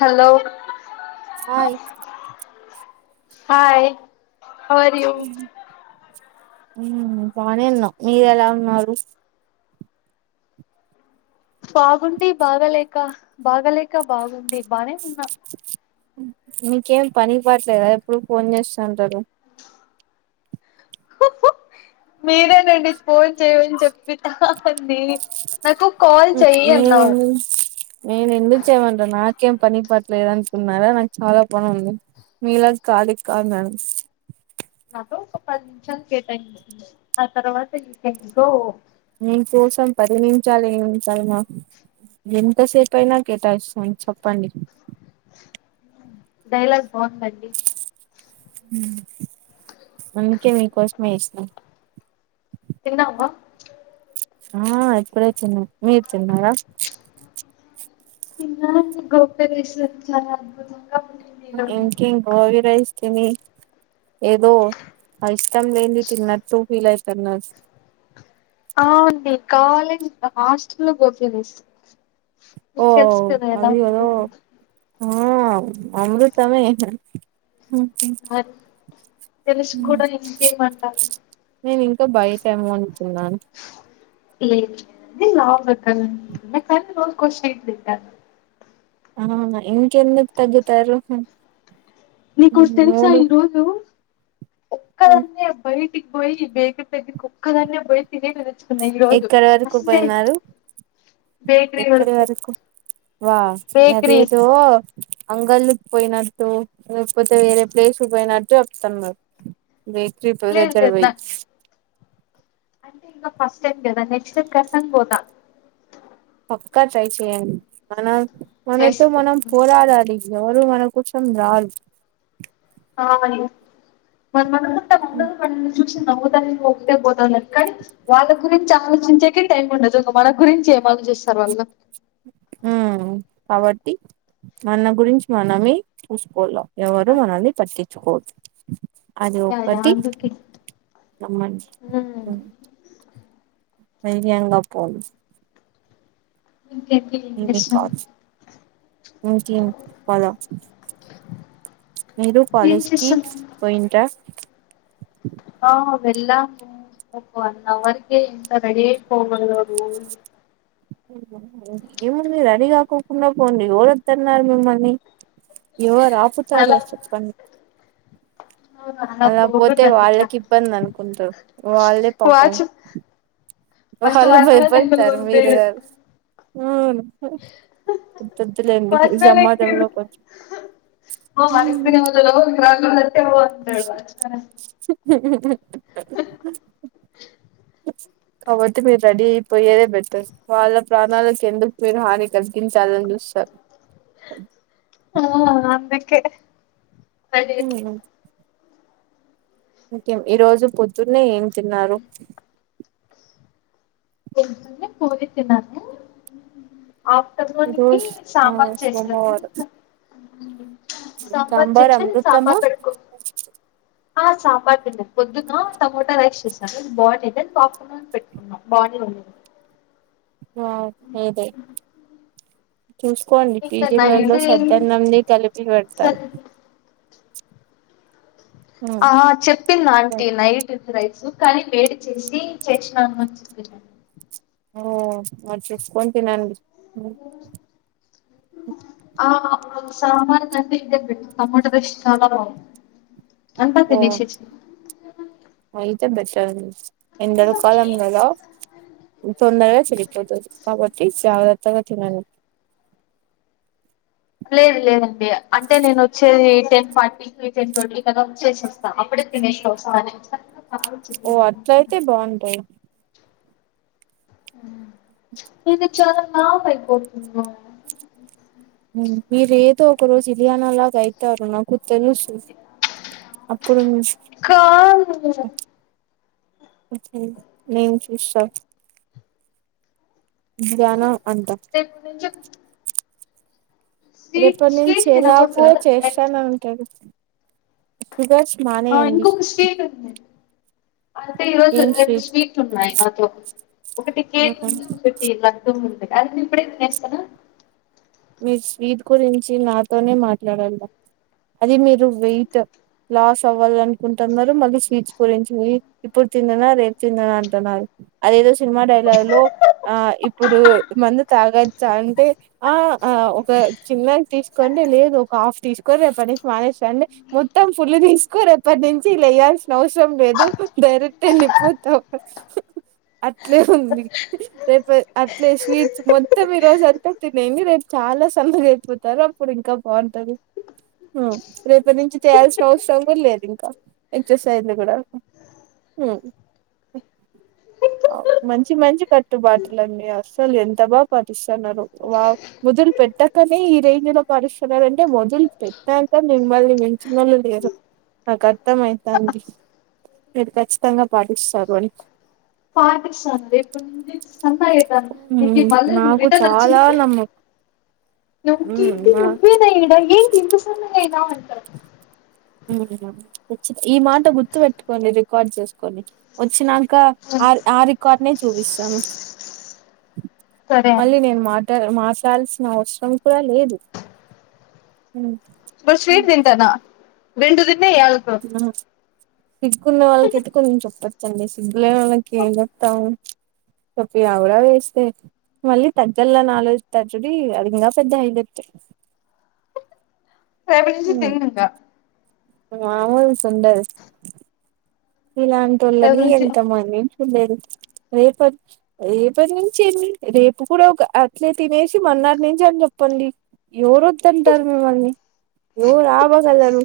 Hello hi hi how are you హుమ్ బానే ఉన్నామ్ మీరు ఎలా ఉన్నారు బాగుండి బాగాలేక బాగలేక బాగుండి బానె ఉన్న మీకేం పని పాట్ లేదా ఎప్పుడు ఫోన్ చేస్తాంటారు మీరే నండి ఫోన్ చేయమని చెప్పింది [unintelligible] నేన్ ఎందు నేన్ ఎందుకు చేమంట నాక్ కేం పని పట్లేదు అనుకున్నారా నాకు చాలా పని ఉంది మీలా కాద్ ఇక్క కా న్నాన్ నాతో ఒక పది నిమిషాలు కేటాయింది ఆ తర్వాత ఇంకా ఇంకో నేన్ కోసం పది నిమిషాలు ఏం కర్మ ఎంతసేపు అయినా కేటాయిస్తాం చెప్పండి డైలాగ్ బాగుందండి అందుకే మీకోశమే ఏసినా తిన్నా వా ఆ ఇప్పుడే తిన్న మీ ర్ తిన్నారా తిన్న అండి గోబీ రైస్ చాలా అద్భుతం ఇంకెం గ్ గోబీ రైస్ తిని ఏదో ఐస్ ఇష్టం లేనిది తిన్నట్టు ఫీల్ అయి తన్నాస్ ఆ అండి కాలేజ్ హాస్టల్ లో గోబీ రైస్ ఓ మీకు తెలుసు కదా ఎలా అది ఏదో ఉంటుంది హూ అమృతమే హు హు హుమ్ మరి తెలిసి కూడా ఇంకేమంటారు నేను ఇంకా బయటమో అనుకున్నాన్ ఇది లావ్ [inaudible] కానీ రోజ్ కో షైన్ తింటా ఆ మ ఇంకెందుకు తగ్గుతారు నీకోటి తెలుసా నూరు ఈ రోజు ఒక్కదాన్నే బయిట్ టికి పోయి బేకరి దగ్గరకి ఒక్కదాన్నే పోయి తినేక తెచ్చు ఎక్కడి వరకు పోయినారు ఎక్కడి వరకు వా బేకరీ అదేదో అంగళ్ళుకి పోయినట్టు లేకపోతే వేరే ప్లేస్కి పోయినట్టు చెప్తానర్ బక్రీ పోయి లేదు దగ్గరి లేదు నా వోయి అంటే ఇంకా ఫస్ట్ టైమ్ కదా నెక్స్ట్ టైం కసంగ్ పోతా పక్క ట్రై చేయండి మనం మనతో చేస్తా మనం పోరాడాలి ఎవరూ మన కోసం రార్ ఆమని [unintelligible] [unintelligible] పిల్చి నవ్వు దానికితే [unintelligible] పోతందని కానీ, వాళ్ళ గురించి ఆలోచించేకే టైం ఉండదు. ఒక మన గురించి ఏం ఆలోచిస్తారు. వాళ్ళు ఉమ్మ్ కాబట్టి మన గురించి మనమే చూసుకోల్ల ఎవరు యా మనల్ని పట్టిచ్చుకోర్ అది యా ఒక్కటి అందుకే రమ్మన్ ఉ వేయంగా పోల్ ఇంకేంటి [unintelligible] కావచ్చు ఇంకేం పద మీరు ఏం కాలేజి కి చేస్తున్నారు పోయిన్ర ఆ వెళ్ళాము ఒక వన్ అవర్ కే ఇంత రెడీ అయి పోబదు ఏముంది రెడీ కాకుండా పోండి ఎవరు ఒద్దన్నారు మిమ్మల్ని ఎవరు ఆపుతారో అలా చెప్పండి అలా పోతే పోకూడదండి ఇంకా వాళ్ళకి ఇబ్బంది అనుకుంటరు, వాళ్ళే పాపం వాచ్ ఫస్ట్ వాళ్ళు వాచ్మెన్ అంకుల్ భయపడతారు, మీరు పంపాడు కాదు అవును ఒద్దొద్దు లెండి. ఈ వాచ్మెన్ అంకుల్ సమాజంలో కొంచ్ హ్మ్ [unintelligible] అంటే కాబట్టి మీరు రెడీ అయిపోయేదే బెటర్ వాళ్ళ ప్రాణాలకు ఎందుకు మీరు హాని కలిగించాలని చూస్తారు ఆ అందుకే రెడీ హ్మ్ ఇంకేం ఈ రోజు పొద్దున్నే ఏం తిన్నారు ఏంటంటే పూరి తిన్నాను ఈ ఆఫ్టర్నూన్ కి రోజు ఆ సాంబార్ చేసాను సోమవారం ఇంక సాంబార్ అమృతము సాంబార్ పెట్టుకో ఆ సాంబార్ పింది పొద్దున్న టమోటా రైస్ చేసాను బాగుండే అన్ పెట్టుకున్నాం బాగానే ఉండది ఆ అదే చూసుకోండి ఇంకా పీజీలలో నైట్ సద్దన్నంని కలిపి పెడతారు సరే ఉమ్ ఆ చెప్పింది ఆంటీ నైట్ కాని వేడి చేసి చేక్షినా మన్నాను ఓ మరి చేసుకొని తినండి ఓ ఆ సామాన కంట ఇద టమాటా పేస్ట్ చానా బాగుంటుంది అంతా ఓ తినేశేశి తే బెటర్ అండి ఎండల కాలం కదా తొందరగా చెడిపోతది కాబట్టి జాగ్రత్తగా తినండి లేదు లేదండి అంటే నేను వచ్చేది టెన్ ఫార్టీకి టెన్ ట్వంటీ కల వచ్చసేస్తా అప్పుడే తినేసి వస్తా కాల్ ఓ చెయ్యండి అట్ల అయితే బాగుంటది ఇది చాల లాంగ్ అయిపోతుంది రా మీరు ఏదో ఒక రోజు ఇలియానా లాగా అవుతారు నాకు తెలుసు అప్ కాను నేను చూస్తా ధ్యానం అంట రేపటి నుంచి స్వీట్ రేపనుంచి స్వీట్ తినకూడదు ఎలాగో కదా చేస్తనే ఉంటది ఆ ఇంకొక స్వీట్ ఉంది అంటే ఈ రోజు ఏం రెండు స్వీట్ స్వీట్లు ఉన్నాయి నాతో ఒకటి కేక్ ఉంది ఒకటి లడ్డు ఉంది అన్ని ఇప్పుడే తినేస్తానా మీరు స్వీట్ గురించి నాతోనే మాట్లాడాల అది మీరు వెయిట్ లాస్ అవ్వాల అనుకుంటున్నారు మళ్ళీ స్వీట్స్ గురించి ఇప్పుడు తిననా రేపు తిననా అంటున్నారు అదేదో సినిమా డైలాగ్ లో ఆ ఇప్పుడు మందు తాగచ్చా అంటే ఆ ఆ ఒక చిన్నది తీసుకోండి లేదు ఒక హాఫ్ తీసుకొని రేపటి నుంచి మానేసెయ్యండి మొత్తం ఫుల్ తీసుకో రేపటి నుంచి వేయాల్సిన అవసరం లేదు డైరెక్ట్ వెళ్ళిపోతాం అట్లే ఉంది రేపు అట్లే స్వీట్స్ మొత్తం ఈ రోజు అంతా తినేయండి రేపు చాలా సన్నగా అయిపోతారు అప్పుడు ఇంకా బాగుంటది రేపటి నుంచి చేయాల్సిన అవసరం కూడా లేదు ఇంకా ఎక్సర్సైజ్లు కూడా హు మంచి మంచి కట్టుబాటలండి అసలు ఎంత బాగా పాటిస్తున్నారు వావ్ మొదులు పెట్టాకనే ఈ రేంజ్ లో పాటిస్తున్నరంటే మొదులు పెట్టాక మిమ్మల్ని మించి నోళ్ళు లేరు నాకు అర్థం అయితండి మీరు ఖచ్చితంగా పాటిస్తారు అని పాటిస్తాను రేపటి నుండి సన్నగ అయితను నీకి హ్మ్ మళ్ళి నువ్ నాకు రిటర్న్ చాలా వచ్చినికి నమ్మకం నువ్ హ్మ్ కీర్తి నా నువ్వేనా ఏంటి ఇంత సన్నగ అయినవ్ హు ముచ్చట ఈ మాట గుర్తు పెెట్టుకోండి రికార్డ్ చేసుకొని వచ్చినాక ఆ ఆ రికార్డ్నే చూపిస్తాము సరే అని మళ్ళీ నేన్ మా మార్చల్సిన అవసరం కూడా లేదు హు మీర్ స్వీట్ తింటారా వెెంటిది ఆ తిట్టుకున్నా వాళ్ళు ఇయాల్తో తిట్టుకొని చెప్తా ండి సిగ్గుులే మనకి ఏం చెప్తాము చెప్పి ఆ కూడా వేస్తే మళ్ళీ తగ్గల్లాని ఆలోచితటుడి అది ఇంకా పెద్ద అయిదస్తా సవలించి తనుంగా అవును సంట ఇలాంటి వాళ్ళని రేపటి నుంచి ఎంత మంది లేదు రేపది రేపటి నుంచిే రేపు కూడా ఒక అట్లే తినేసి మన్నటి నుంచి అని చెప్పండి ఎవరు తంటారు మిమ్మల్ని ఎవరు ఆ బగలారు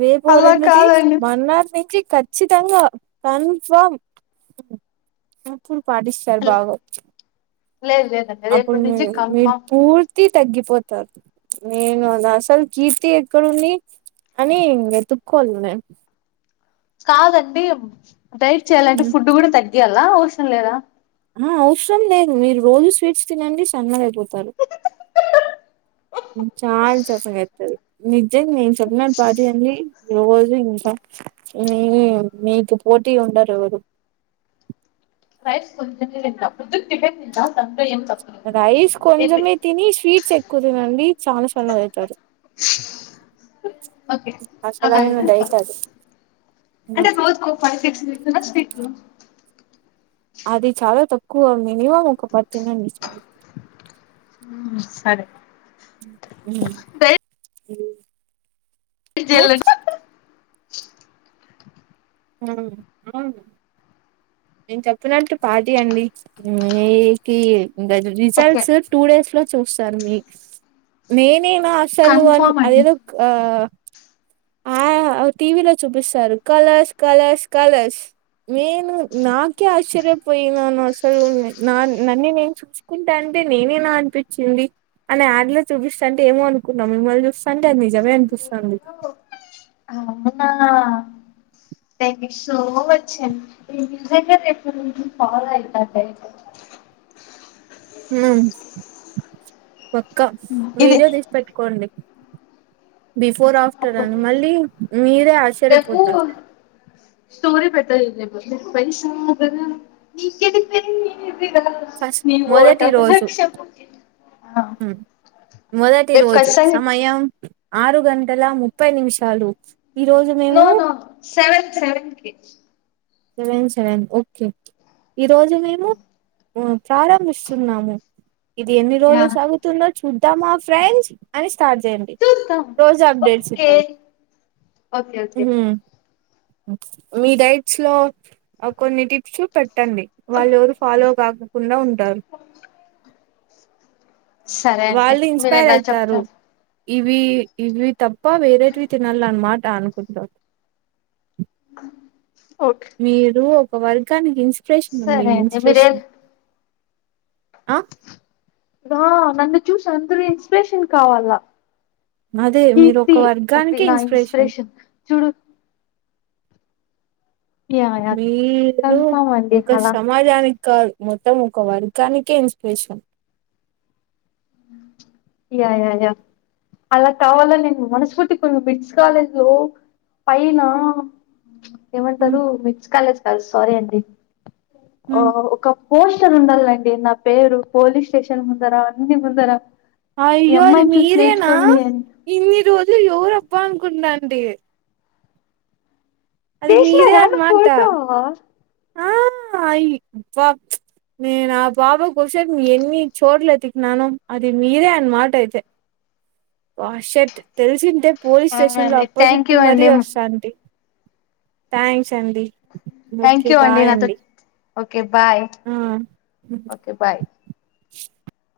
రేపు అలా రెమిది కాదండి మార్ నుంచి ఖచ్చితంగా కన్ఫామ్ప్పుడు పాటిస్తారు లేదు బాగా వచ్చు లేదండి అప్పుడు రేపటి నుంచి మీరు కన్ఫామ్ పూర్తి తగ్గిపోత నేను అసలు కీర్తి ఎక్కడుంది అని వెతుక్కోవాాలి నేను కాదండి డైట్ చేయాలంటే ఫుడ్ కూడా తగ్గింది ఇ ఎలా ఔషం లేద ఆ అవసరం లేదు మీరు రోజు స్వీట్స్ తినండి సన్నగాయిపోతారు చాలా చక్కగా వస్తారు అ నను సగ పాది అీ ఈ రోజు ఇంకా మీ మీకు పోటీ ఉండరు ఎవరు రైస్ కుినదా కుద్దు తిది రైస్ కొంచమే తిని స్వీట్స్ ఎక్కువ తినండి చాలా చదది ఓకే అలా అసలైన డైట్ అది అంటేజకో ఫ్ సిక్స్ మ హలో అది చాలా తక్కువ మినిమం ఒక పతినండి చాల సరే అ అ జ హ నేను చెప్పినట్టు పాటీ అండి మీకి ఇంకా ఓకే రిజల్ట్స్ టూ డేస్ లో చూస్తాను మీ నేనే అసలు అని కన్ఫామ్ అండి అదేదో ఆ ఆ టీవీలో చూపిస్తారు కలర్స్ కలర్స్ కలర్స్ నేను నాకే ఆశ్చర్యపోయినాను అసలు నా నన్నే నేను చూసుుకుంటా అంటే నేనే నా అనిపించింది అనే యాడ్ లో చూపిస్తా అంటే ఏమో అనుకున్నాం మిమ్మల్ని చూస్తాంటే అది నిజమే అనిపిస్తుంది అవునా ్యాంక్ యూ సో వచ్చ అడి మీ దగ్గర రపుడు నుంచి ఫాలో అవుతం హ ప ఇం ఇది వీడియో తీసి పెట్టుకోండి బస్ ఫోర్ ఆఫ్టర్నూన్ మళ్ళీ మీ ఎకు స్టోర పెట్ట ఇ బ పైసా నీకెది పె ఫస్ట్ నవ మొదటి ఓటగా రోజు దక్షపోత మొదటి రేపు రోజు ఖచ్చితంగా సమయం ఆరు గంటల ముప్పై నిమిషాలు ఈ రోజు నో మేము నో సెవెన్ సెవెన్ కే సెవెన్ సెవెన్ ఓకే ఈ రోజు మేము ప్రారంభస్తుంన్నాము ఇది ఎన్ని యా రోజులు సాగుతున్నట్ చూద్దామా ఫ్రెండ్స్ అని స్టార్ట్ చేయండి చూద్దాం రోజు అప్డేట్స్ ఓకే ఇద్దాం ఓకే ఓకే మీ డైక్ స్లో కొన్ని టిప్స్ [unintelligible] ట్టండి వాళ్ళు ఎవరు ఫాలో తాగకుండా ఉంటారు సరే అండి వాళ్ళు మీరు ఇన్స్పైర్ ఎలా అయితారు చెప్తార్ ఇవి ఇవి తప్పా వేరేటివి తినాలన్ మాట్ ట అనుకుంట ఓకే మీరు వర్గాని ఇన్స్పిరేషన్ నుండి సరే ఇన్స్పిరేషన్ ఆ రా నన్ను చూసి అందరుూ ఇన్స్పిరేషన్ కావాల అదే మీరు ఒక వర్గానికి ఇన్స్పిరేషన్ యా యా మీరు కన్ఫామ్ అండి ఇంకా అలా సమాజానికి మొత్తం ఒక వర్గానిక ఇన్స్పిరేషన్ యాయాయా అలా కావాల నేను మనస్ఫూర్తి కొన్ని మిడ్స్ కాలేజ్ లో పైన ఏమంటారు మిట్స్ కాలేజ్ కా సారీ అమ్మ ఎ ఓ ఒక ఫోన్ షన్ ఉండాలిండి నా పేరు పోలీస్ స్టేషన్ ముందరా అన్ని ముందరా అయ్యోది మీరేనా అని ఇన్ని రోజులు ఎవరబ్బా అనుకుంటాను అండి మీరే వేసినారా నా అనమాట ఫోటో ఆ అయి అబ్బా నేను ఆ బాబా కోసం ఎన్ని చోట్ల ఎతికినానో అది మీరే అన్న మాట అయితే. వా షట్ తెల్సింటే పోలీస్ స్టేషన్ లో అవునండి థ్యాంక్ అప్పజిప్పి యూ మరీ అండి వస్తాంటి థ్యాంక్స్ అండి థ్యాంక్ ఓకే యూ అండి బాయ్ నాతో ఓకే బాయ్ ఆ ఓకే బాయ్ [unintelligible]